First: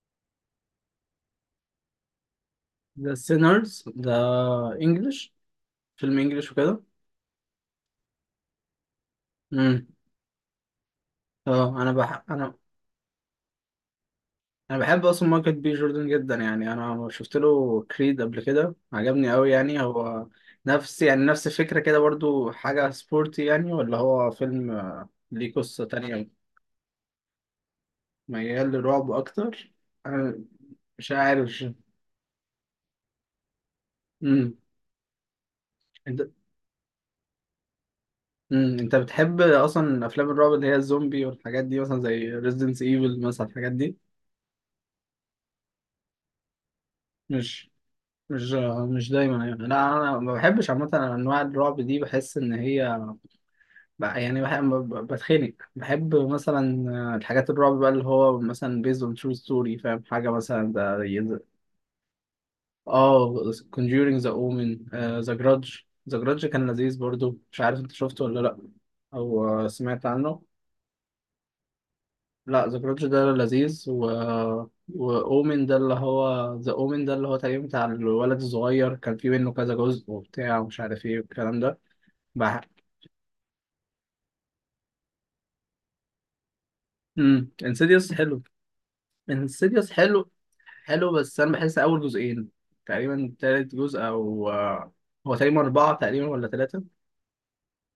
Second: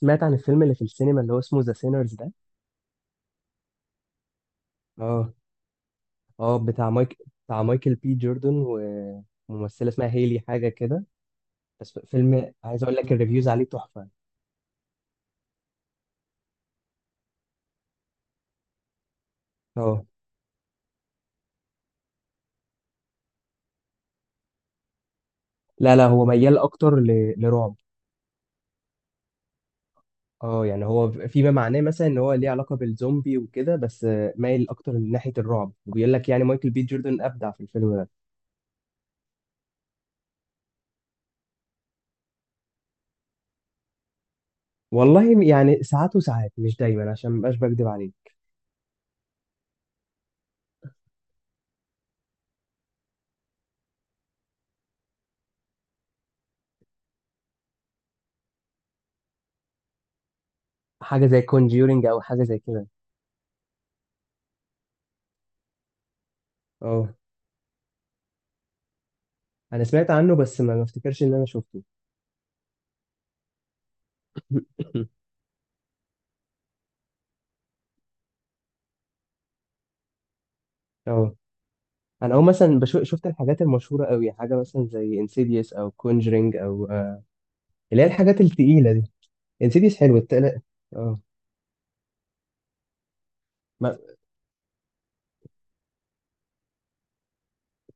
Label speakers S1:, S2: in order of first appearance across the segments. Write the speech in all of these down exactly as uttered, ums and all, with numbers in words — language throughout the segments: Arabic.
S1: سمعت عن الفيلم اللي في السينما اللي هو اسمه ذا سينرز ده.
S2: ذا سينرز ده
S1: اه،
S2: انجلش. فيلم انجلش
S1: اه،
S2: وكده.
S1: بتاع مايك بتاع مايكل بي جوردن
S2: امم
S1: وممثلة اسمها هيلي حاجة كده.
S2: اه، انا
S1: بس
S2: بح...
S1: فيلم،
S2: انا
S1: عايز اقول لك، الريفيوز عليه تحفة.
S2: انا بحب اصلا مايكل بي جوردن جدا، يعني انا شفت له كريد قبل كده، عجبني قوي. يعني
S1: اه،
S2: هو نفس، يعني نفس الفكره كده برضو، حاجه سبورتي يعني، ولا هو فيلم آه، ليه قصه
S1: لا، لا، هو
S2: تانية؟
S1: ميال اكتر ل... لرعب.
S2: ميال للرعب اكتر. انا
S1: اه يعني هو
S2: مش
S1: فيما
S2: عارف.
S1: معناه مثلا ان هو ليه علاقة بالزومبي وكده، بس آه،
S2: امم
S1: مايل اكتر لناحية الرعب، وبيقول لك
S2: انت،
S1: يعني مايكل بي جوردن ابدع في الفيلم ده.
S2: امم انت بتحب اصلا افلام الرعب اللي هي الزومبي والحاجات دي، مثلا زي ريزيدنس ايفل مثلا، الحاجات دي؟
S1: والله يعني ساعات وساعات، مش دايما، عشان مبقاش
S2: مش
S1: بكدب عليك.
S2: مش مش دايما يعني، لا انا ما بحبش عامه انواع الرعب دي، بحس ان هي ب- يعني بح- ب- بتخنق. بحب مثلا آه، الحاجات الرعب بقى اللي هو مثلا based on true story، فاهم؟ حاجه مثلا ده
S1: حاجة
S2: يز-
S1: زي كونجيورنج او حاجة زي كده.
S2: اه، Conjuring، the Omen، آه، The Grudge. The Grudge كان لذيذ
S1: اه،
S2: برضو، مش عارف انت شفته ولا لا؟ او آه،
S1: انا
S2: سمعت
S1: سمعت عنه
S2: عنه.
S1: بس ما ما افتكرش ان انا شفته.
S2: لا، The Grudge ده لذيذ. و و Omen ده اللي هو The Omen ده، اللي هو تقريبا بتاع الولد الصغير، كان في منه كذا جزء وبتاع ومش عارف ايه
S1: اه
S2: والكلام ده.
S1: انا اول
S2: بح...
S1: مثلا بشوف شفت الحاجات المشهوره قوي، حاجه مثلا زي انسيديوس او كونجرينج او آه،
S2: امم
S1: اللي هي
S2: انسيديوس
S1: الحاجات
S2: حلو.
S1: التقيله دي.
S2: انسيديوس
S1: انسيديوس حلو،
S2: حلو.
S1: التقيله.
S2: حلو،
S1: اه،
S2: بس انا بحس اول جزئين تقريبا، تالت
S1: ما-
S2: جزء او آه، هو تقريبا اربعه تقريبا ولا ثلاثه؟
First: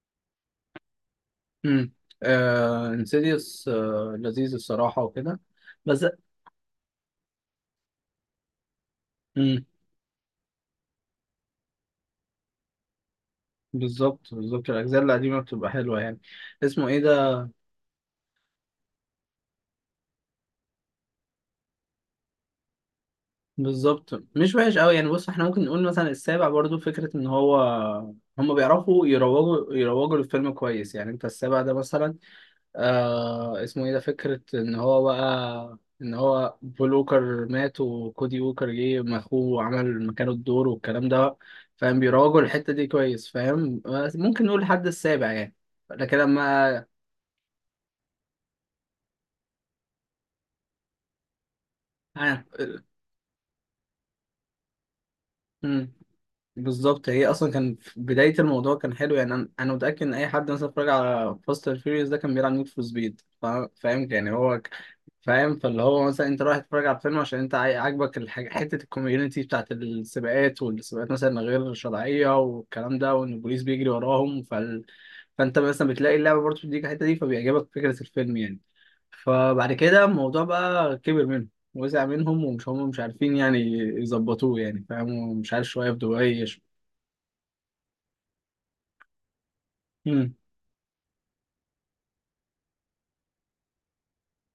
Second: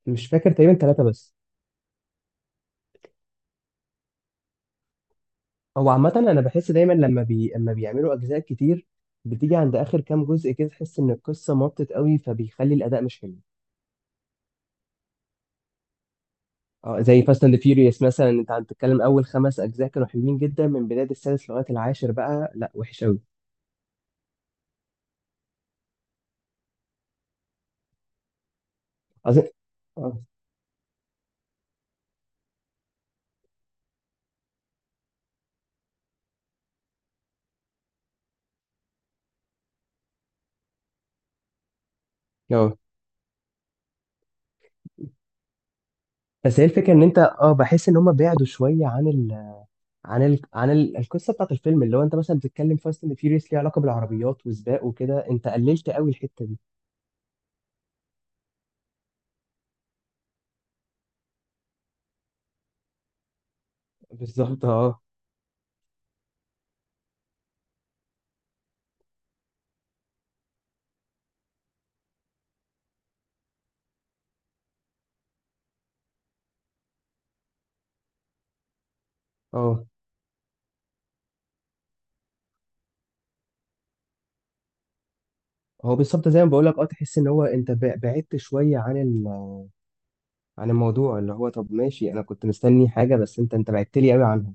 S1: مش فاكر، تقريبا ثلاثه بس.
S2: امم آه، انسيديوس آه لذيذ الصراحه وكده.
S1: هو
S2: بس
S1: عامه انا بحس دايما لما بي... لما بيعملوا اجزاء كتير بتيجي
S2: امم
S1: عند اخر كام جزء كده تحس ان القصه مطت قوي فبيخلي الاداء مش حلو.
S2: بالظبط، بالظبط. الاجزاء القديمه بتبقى حلوه يعني. اسمه ايه
S1: اه، زي
S2: ده؟
S1: فاست اند فيوريوس مثلا، انت عم تتكلم اول خمس اجزاء كانوا حلوين جدا، من بدايه السادس لغايه العاشر بقى لا وحش قوي.
S2: بالظبط، مش وحش قوي يعني. بص، احنا ممكن نقول مثلا السابع برضو، فكره ان هو، هم بيعرفوا
S1: اظن.
S2: يروجوا يروجوا
S1: اه.
S2: للفيلم كويس، يعني انت السابع ده مثلا آه، اسمه ايه ده؟ فكرة ان هو بقى، ان هو بول ووكر مات وكودي ووكر جه ما اخوه وعمل مكانه الدور والكلام ده، فاهم؟ بيراجعوا الحتة
S1: آه.
S2: دي كويس، فاهم؟ بس ممكن نقول الحد السابع يعني. لكن
S1: بس هي
S2: لما
S1: الفكره ان انت اه بحس ان هم بعدوا شويه عن ال... عن ال... عن ال... القصه بتاعت الفيلم. اللي هو انت مثلا
S2: آه.
S1: بتتكلم فاست اند فيوريوس، ليه علاقه بالعربيات وسباق وكده، انت قللت
S2: مم.
S1: قوي الحته دي.
S2: بالظبط. هي اصلا كان في بداية الموضوع كان حلو يعني، انا أنا متأكد ان اي حد مثلا اتفرج على فاست اند فيوريوس ده كان بيلعب نيد فور سبيد، فاهم؟ يعني هو
S1: بالظبط. اه،
S2: فاهم. فاللي هو مثلا انت رايح تتفرج على الفيلم عشان انت عاي- عاجبك الحاجة، حتة الكوميونتي بتاعت السباقات، والسباقات مثلا غير شرعية والكلام ده، وان البوليس بيجري وراهم، فال... فانت مثلا بتلاقي اللعبة برضه بتديك الحتة دي، فبيعجبك فكرة الفيلم يعني. فبعد
S1: اه،
S2: كده الموضوع بقى كبر منهم، وسع منهم، ومش هم مش عارفين يعني يظبطوه، يعني فاهم، ومش عارف شوية
S1: هو
S2: في
S1: بالظبط زي ما بقول لك، اه تحس ان هو انت بع- بعدت شويه عن ال...
S2: دبي.
S1: عن الموضوع. اللي هو طب ماشي، انا كنت مستني حاجه بس انت انت بعدت لي قوي عنها.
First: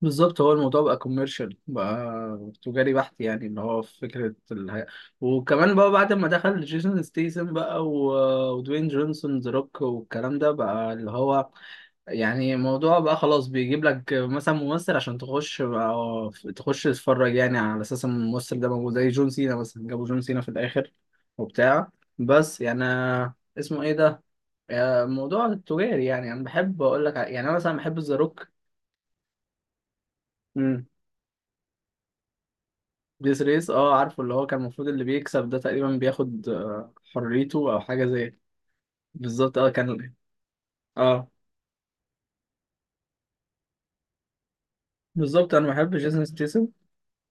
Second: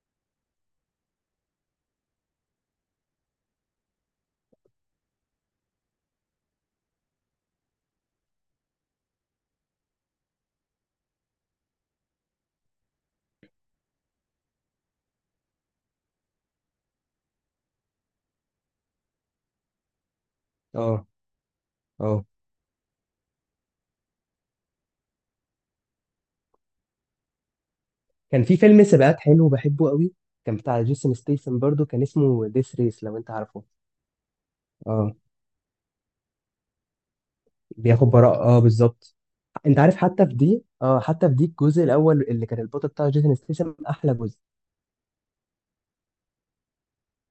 S2: بالظبط. هو الموضوع بقى كوميرشال بقى، تجاري بحت يعني، اللي هو في فكرة الهي... وكمان بقى بعد ما دخل جيسون ستيسن بقى، و... ودوين جونسون ذا روك والكلام ده، بقى اللي هو يعني الموضوع بقى خلاص، بيجيب لك مثلا ممثل عشان تخش بقى... تخش تتفرج يعني، على أساس إن الممثل ده موجود، زي جون سينا مثلا، جابوا جون سينا في الآخر
S1: اه،
S2: وبتاع.
S1: اه،
S2: بس يعني اسمه إيه ده؟ آه، الموضوع التجاري، يعني أنا بحب أقول لك ع- يعني أنا مثلا بحب ذا
S1: كان
S2: روك.
S1: في فيلم سباقات حلو بحبه قوي. كان بتاع جيسون ستيسن برضو، كان اسمه ديس ريس، لو انت
S2: ديس
S1: عارفه.
S2: ريس، اه عارفه، اللي هو كان المفروض اللي
S1: اه،
S2: بيكسب ده تقريبا بياخد آه، حريته او حاجه
S1: بياخد
S2: زي.
S1: براءة، اه، بالظبط.
S2: بالظبط اه،
S1: انت عارف،
S2: كان.
S1: حتى في دي اه
S2: اه
S1: حتى في دي الجزء الاول اللي كان البطل بتاعه جيسون ستيسن احلى جزء.
S2: بالظبط، انا بحب جيسون ستيسن.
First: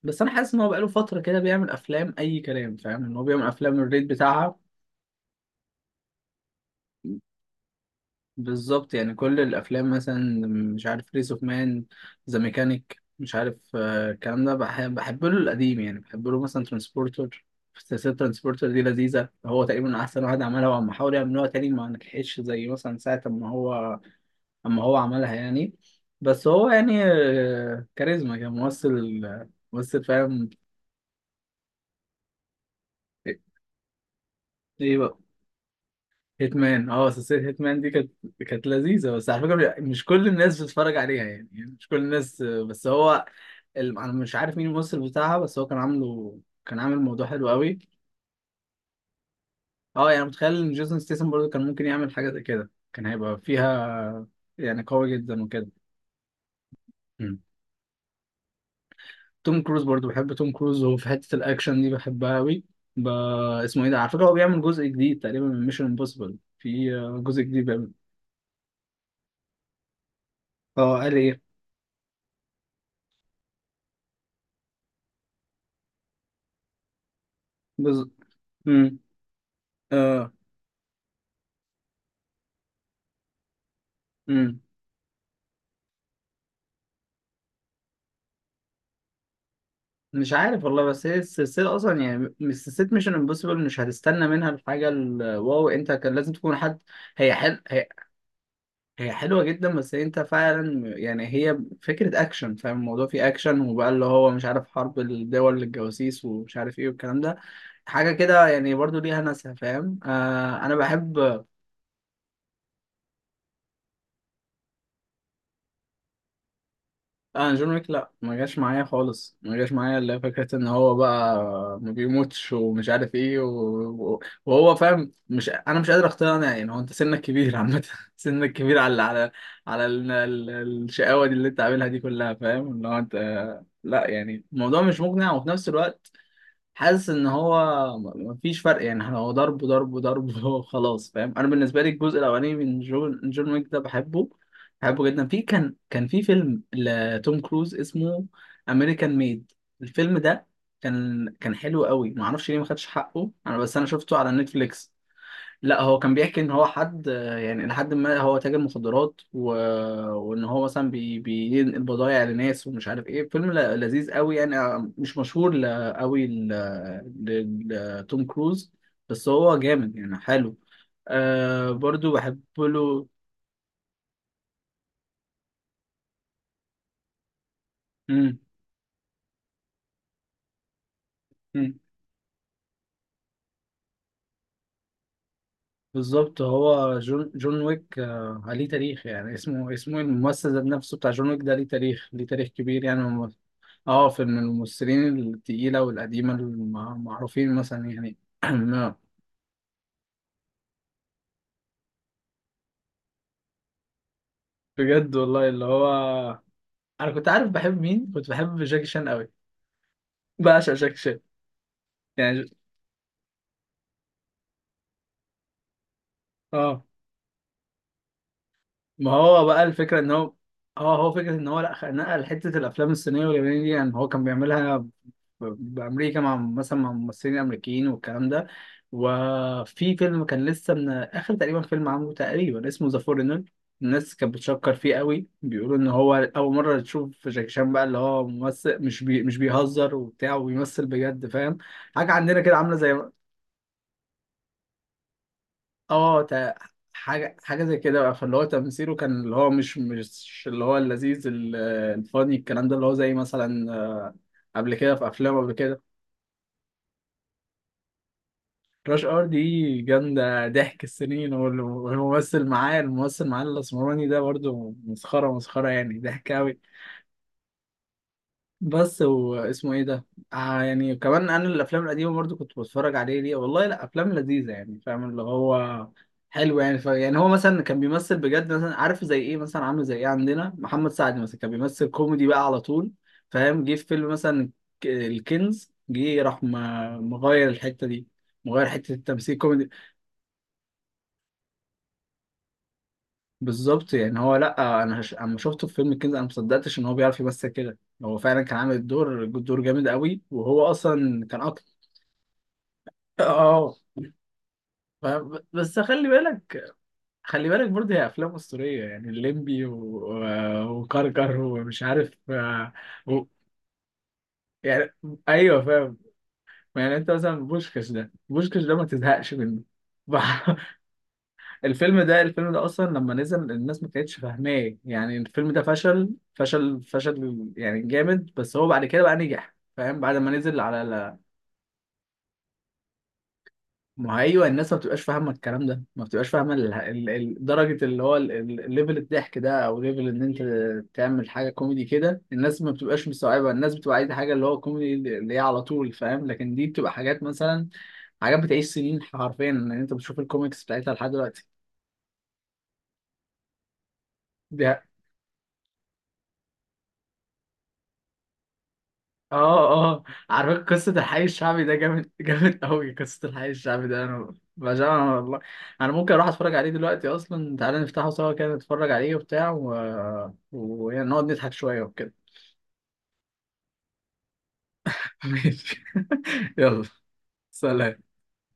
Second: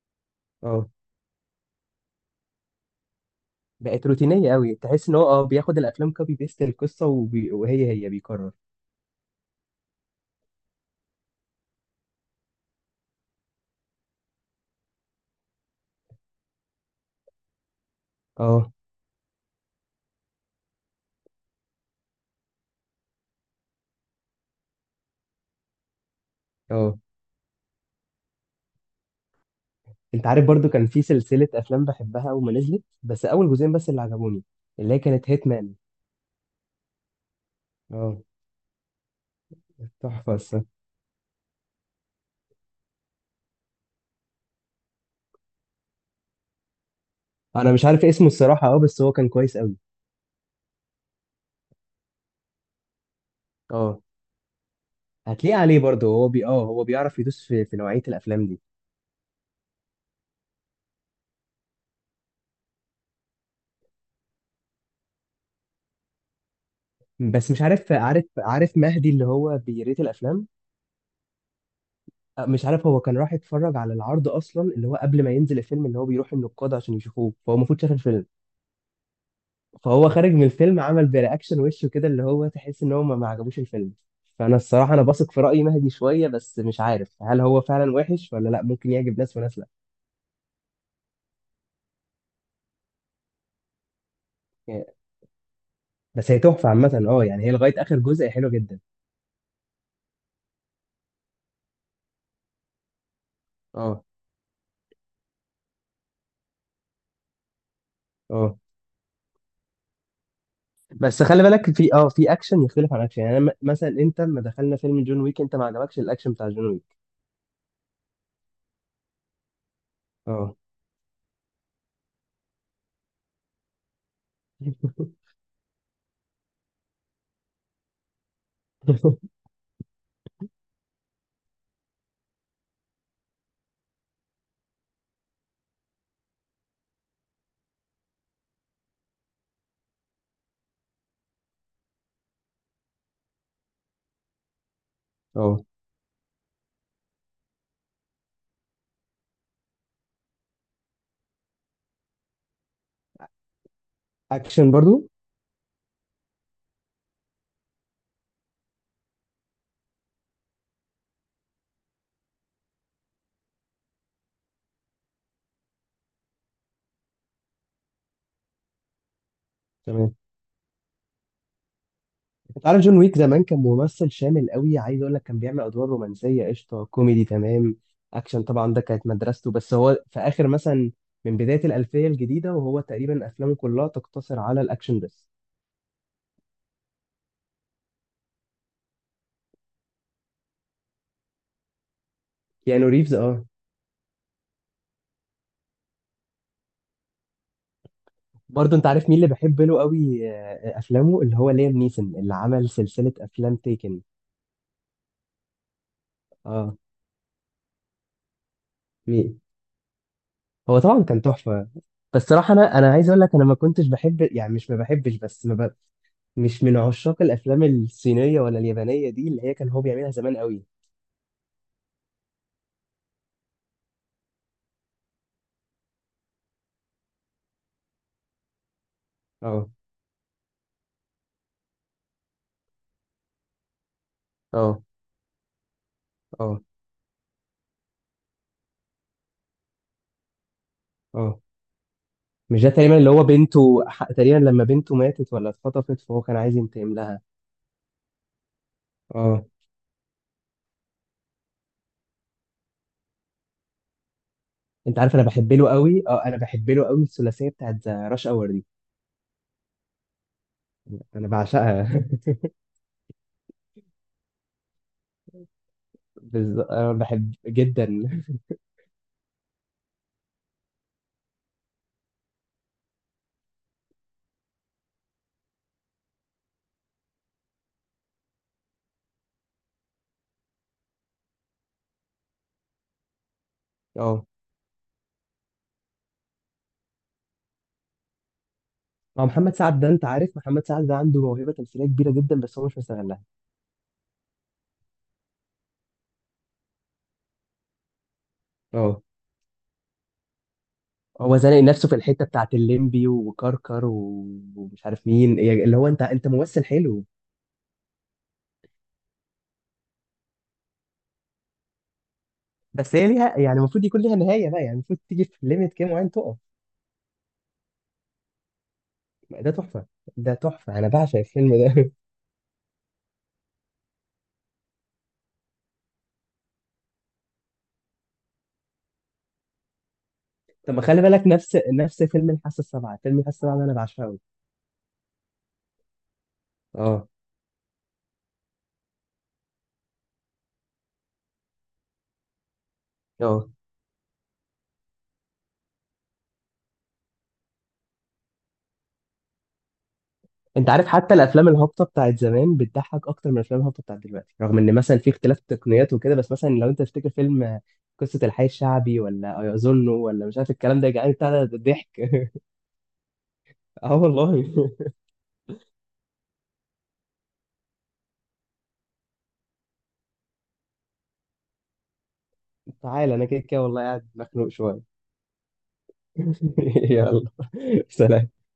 S2: بس انا حاسس ان هو بقاله
S1: اه،
S2: فتره كده بيعمل افلام اي كلام، فاهم؟ ان هو بيعمل افلام
S1: بقت
S2: الريت
S1: روتينيه
S2: بتاعها.
S1: قوي، تحس ان هو اه بياخد الافلام كوبي بيست القصه، وبي... وهي هي بيكرر.
S2: بالظبط. يعني كل الافلام مثلا، مش عارف ريس اوف مان، ذا ميكانيك، مش عارف آه، الكلام ده. بحب بحب له القديم يعني، بحب له مثلا ترانسبورتر. سلسلة ترانسبورتر
S1: اه،
S2: دي لذيذة، هو تقريبا أحسن واحد عملها، وعم حاول يعملوها تاني ما نجحتش زي مثلا ساعة ما هو، اما هو عملها يعني. بس هو
S1: اه،
S2: يعني آه، كاريزما، كان ممثل، ممثل
S1: انت عارف
S2: فاهم.
S1: برضو كان في سلسله افلام بحبها اول ما نزلت، بس اول جزئين بس اللي عجبوني، اللي
S2: ايه
S1: هي
S2: بقى؟
S1: كانت هيت مان.
S2: هيتمان، اه. سلسلة هيتمان دي كانت،
S1: اه،
S2: كانت لذيذة، بس على فكرة مش كل
S1: تحفة
S2: الناس
S1: الصراحة.
S2: بتتفرج عليها يعني، يعني مش كل الناس آه، بس هو ال- انا مش عارف مين الممثل بتاعها، بس هو كان عامله، كان عامل موضوع حلو
S1: انا
S2: قوي.
S1: مش عارف اسمه الصراحه، اه، بس هو كان كويس قوي.
S2: اه، يعني متخيل ان جيسون ستيسن برضه كان ممكن يعمل حاجة زي كده، كان هيبقى
S1: اه،
S2: فيها يعني قوي جدا
S1: هتلاقيه
S2: وكده.
S1: عليه برضه، هو بي اه هو بيعرف يدوس في, في نوعيه الافلام دي.
S2: توم كروز برضو، بحب توم كروز، وفي حتة الأكشن دي بحبها أوي. ب... اسمه إيه ده؟ على فكرة هو بيعمل جزء جديد تقريبا من ميشن امبوسيبل، في آه، جزء
S1: بس مش
S2: جديد بيعمل.
S1: عارف. عارف عارف مهدي اللي هو بيريت الافلام؟
S2: اه، قال إيه؟
S1: مش عارف هو كان راح يتفرج على العرض اصلا اللي هو قبل ما ينزل الفيلم، اللي هو بيروح النقاد عشان يشوفوه، فهو المفروض شاف
S2: جزء.
S1: الفيلم.
S2: امم
S1: فهو خارج
S2: اه.
S1: من الفيلم عمل برياكشن وشه كده، اللي هو تحس ان هو ما ما عجبوش الفيلم. فانا
S2: امم
S1: الصراحه انا بثق في راي مهدي شويه، بس مش عارف هل هو فعلا وحش ولا لا، ممكن يعجب ناس وناس لا.
S2: مش عارف والله. بس هي السلسلة أصلا يعني، مش سلسلة ميشن امبوسيبل مش هتستنى منها
S1: يعني-
S2: الحاجة الواو، أنت كان لازم
S1: بس هي
S2: تكون
S1: تحفه
S2: حد.
S1: عامه، اه
S2: هي
S1: يعني هي
S2: حل...
S1: لغايه
S2: هي،
S1: اخر جزء هي حلوه جدا.
S2: هي حلوة جدا، بس انت فعلا يعني هي فكرة اكشن، فاهم؟ الموضوع فيه اكشن، وبقى
S1: اه،
S2: اللي هو مش عارف حرب الدول للجواسيس ومش عارف ايه والكلام ده، حاجة كده
S1: اه،
S2: يعني، برضو ليها ناسها، فاهم؟ آه، انا
S1: بس خلي
S2: بحب.
S1: بالك في اه في اكشن يختلف عن اكشن. يعني أنا م- مثلا، انت لما دخلنا فيلم جون ويك انت ما عجبكش الاكشن بتاع جون ويك.
S2: لا، انا جون ويك لا، ما جاش معايا خالص ما جاش معايا، الا فكره
S1: اه.
S2: ان هو بقى ما بيموتش ومش عارف ايه، و... وهو فاهم، مش انا مش قادر اقتنع يعني. هو انت سنك كبير عامه سنك كبير على على، على ال... ال... الشقاوه دي اللي انت عاملها دي كلها، فاهم؟ اللي هو انت، لا يعني الموضوع مش مقنع. وفي نفس الوقت حاسس ان هو م- مفيش فرق يعني، احنا هو ضرب ضرب ضرب خلاص، فاهم؟ انا بالنسبه لي الجزء الاولاني من جون جون ويك ده بحبه، بحبه جدا. في
S1: اه،
S2: كان، كان في فيلم لتوم كروز اسمه امريكان ميد، الفيلم ده كان، كان حلو قوي، ما اعرفش ليه ما خدش حقه، انا بس انا شفته على
S1: اكشن
S2: نتفليكس.
S1: برضو.
S2: لا، هو كان بيحكي ان هو حد يعني، لحد ما هو تاجر مخدرات و... وان هو مثلا بي... بينقل بضايع لناس ومش عارف ايه. فيلم ل... لذيذ قوي يعني آه، مش مشهور ل... قوي ل... ل... لتوم كروز، بس هو جامد
S1: تمام.
S2: يعني، حلو. آه، برضو بحب
S1: انت عارف جون
S2: له.
S1: ويك زمان كان ممثل شامل قوي، عايز اقول لك كان بيعمل ادوار رومانسيه قشطه، كوميدي تمام،
S2: مم.
S1: اكشن طبعا، ده كانت مدرسته. بس هو في اخر مثلا، من بدايه
S2: مم.
S1: الالفيه الجديده وهو تقريبا افلامه كلها تقتصر على الاكشن بس.
S2: بالظبط. هو جون جون ويك آه عليه تاريخ يعني، اسمه اسمه الممثل ذات نفسه بتاع جون ويك ده ليه تاريخ، ليه تاريخ كبير
S1: كيانو ريفز.
S2: يعني.
S1: اه،
S2: اه، في من الممثلين التقيلة والقديمة المعروفين مثلا يعني.
S1: برضه انت
S2: نعم.
S1: عارف مين اللي بحب له قوي آه، افلامه، اللي هو ليام نيسون، اللي عمل سلسله افلام تيكن.
S2: بجد والله، اللي هو
S1: اه.
S2: انا كنت عارف بحب مين؟ كنت بحب جاكي شان قوي،
S1: مين.
S2: بعشق
S1: هو
S2: جاكي
S1: طبعا
S2: شان.
S1: كان تحفه. بس
S2: يعني ج-
S1: صراحه، انا انا عايز اقول لك انا ما كنتش بحب، يعني مش ما بحبش بس ما ب... مش من
S2: اه،
S1: عشاق الافلام الصينيه ولا اليابانيه
S2: ما
S1: دي اللي
S2: هو
S1: هي
S2: بقى
S1: كان هو
S2: الفكرة ان
S1: بيعملها
S2: هو،
S1: زمان قوي.
S2: اه هو فكرة ان هو، لا خ- نقل حتة الافلام الصينية واليابانية دي يعني، هو كان بيعملها بأمريكا مع مثلا مع ممثلين أمريكيين والكلام ده.
S1: اه،
S2: وفي فيلم كان لسه من آخر تقريبا فيلم عامله تقريبا اسمه ذا فورنر، الناس كانت بتشكر
S1: اه،
S2: فيه قوي، بيقولوا إن هو أول
S1: اه،
S2: مرة تشوف جاكي شان بقى اللي هو ممثل، مش بي مش بيهزر وبتاع، وبيمثل بجد،
S1: اه،
S2: فاهم؟ حاجة عندنا كده
S1: مش ده
S2: عاملة
S1: تقريبا
S2: زي،
S1: اللي هو بنته ح- تقريبا لما بنته ماتت ولا اتخطفت،
S2: اه
S1: فهو كان
S2: تا-
S1: عايز ينتقم لها؟
S2: حاجة، حاجة زي كده بقى. فاللي هو تمثيله كان اللي
S1: اه،
S2: هو مش، مش اللي هو اللذيذ ال- الفاني، الكلام ده، اللي هو زي مثلا آه، قبل كده،
S1: انت
S2: في
S1: عارف، انا
S2: أفلام قبل
S1: بحب له
S2: كده.
S1: قوي اه انا بحب له قوي الثلاثيه بتاعت راش اور دي.
S2: راش ار دي جامدة، ضحك
S1: انا
S2: السنين، وال-
S1: بعشقها.
S2: والممثل معاه، الممثل معاه الأسمراني ده برضو مسخرة، مسخرة يعني، ضحك
S1: بز...
S2: أوي.
S1: انا بحب جدا.
S2: بس واسمه إيه ده؟ آه، يعني كمان أنا الأفلام القديمة برضو كنت بتفرج عليه ليه والله، لا أفلام لذيذة يعني، فاهم؟ اللي هو حلو يعني ف... يعني هو مثلا كان بيمثل بجد، مثلا عارف زي إيه؟ مثلا عامل زي إيه عندنا؟ محمد سعد مثلا، كان بيمثل كوميدي بقى على طول، فاهم؟ جه في فيلم
S1: اه،
S2: مثلا ك- الكنز، جه راح م- مغير الحتة دي، مغير حتة
S1: اه،
S2: التمثيل
S1: محمد
S2: كوميدي.
S1: سعد ده، انت عارف محمد سعد ده عنده موهبه تمثيليه كبيره جدا بس هو مش مستغلها.
S2: بالظبط يعني، هو لا انا هش... اما شفته في فيلم الكنز انا ما صدقتش ان هو بيعرف يمثل كده. هو فعلا كان عامل
S1: اه،
S2: الدور، دور جامد قوي، وهو اصلا
S1: هو
S2: كان
S1: زانق
S2: اكتر.
S1: نفسه في الحته بتاعت الليمبي
S2: اه آه،
S1: وكركر و- ومش
S2: ف...
S1: عارف مين، يعني اللي
S2: بس
S1: هو انت
S2: خلي
S1: انت
S2: بالك،
S1: ممثل حلو.
S2: خلي بالك برضه هي افلام اسطوريه يعني، الليمبي و... و... وكركر ومش عارف آه،
S1: بس هي
S2: و...
S1: ليها، يعني المفروض يكون ليها نهايه بقى، يعني
S2: يعني
S1: المفروض تيجي في
S2: ايوه،
S1: ليميت كده
S2: فاهم.
S1: معين تقف.
S2: يعني انت مثلا بوشكش ده، بوشكش ده ما تزهقش
S1: ده
S2: منه
S1: تحفه. ده تحفه، انا بعشق الفيلم ده.
S2: الفيلم ده، الفيلم ده اصلا لما نزل الناس ما كانتش فاهماه يعني، الفيلم ده فشل فشل فشل يعني جامد، بس هو بعد كده بقى نجح، فاهم؟ بعد ما نزل
S1: طب
S2: على
S1: ما خلي
S2: ال-
S1: بالك، نفس نفس فيلم الحاسه السابعه فيلم الحاسه السابعه ده انا بعشقه
S2: ما هو
S1: قوي.
S2: ايوه، الناس ما بتبقاش فاهمه الكلام ده، ما بتبقاش فاهمه ال-
S1: اه،
S2: ال- ال- درجه اللي هو ال- ال- الليفل الضحك ده، او ليفل ان انت تعمل حاجه كوميدي كده، الناس ما بتبقاش
S1: اه،
S2: مستوعبه، الناس بتبقى عايزه حاجه اللي هو كوميدي اللي هي على طول، فاهم؟ لكن دي بتبقى حاجات مثلا، حاجات بتعيش سنين حرفيا، ان انت بتشوف الكوميكس
S1: انت عارف
S2: بتاعتها لحد
S1: حتى
S2: دلوقتي.
S1: الافلام الهابطه بتاعت زمان بتضحك اكتر من الافلام الهابطه بتاعت دلوقتي، رغم
S2: دي
S1: ان مثلا في اختلاف تقنيات وكده، بس مثلا لو انت تفتكر فيلم قصه الحي الشعبي، ولا
S2: اه،
S1: ايظنه،
S2: اه
S1: ولا مش عارف
S2: عارفين
S1: الكلام ده،
S2: قصة
S1: يا جدعان،
S2: الحي
S1: بتاع ده
S2: الشعبي ده؟
S1: ضحك.
S2: جامد، جامد قوي قصة الحي الشعبي
S1: اه
S2: ده، انا
S1: والله.
S2: بعشقها والله. انا ممكن اروح اتفرج عليه دلوقتي اصلا، تعالى نفتحه سوا كده نتفرج عليه وبتاع و... ونقعد نضحك شوية وكده
S1: تعال، انا كده كده والله قاعد مخنوق شويه.
S2: ماشي يلا،
S1: يلا.
S2: سلام.
S1: سلام.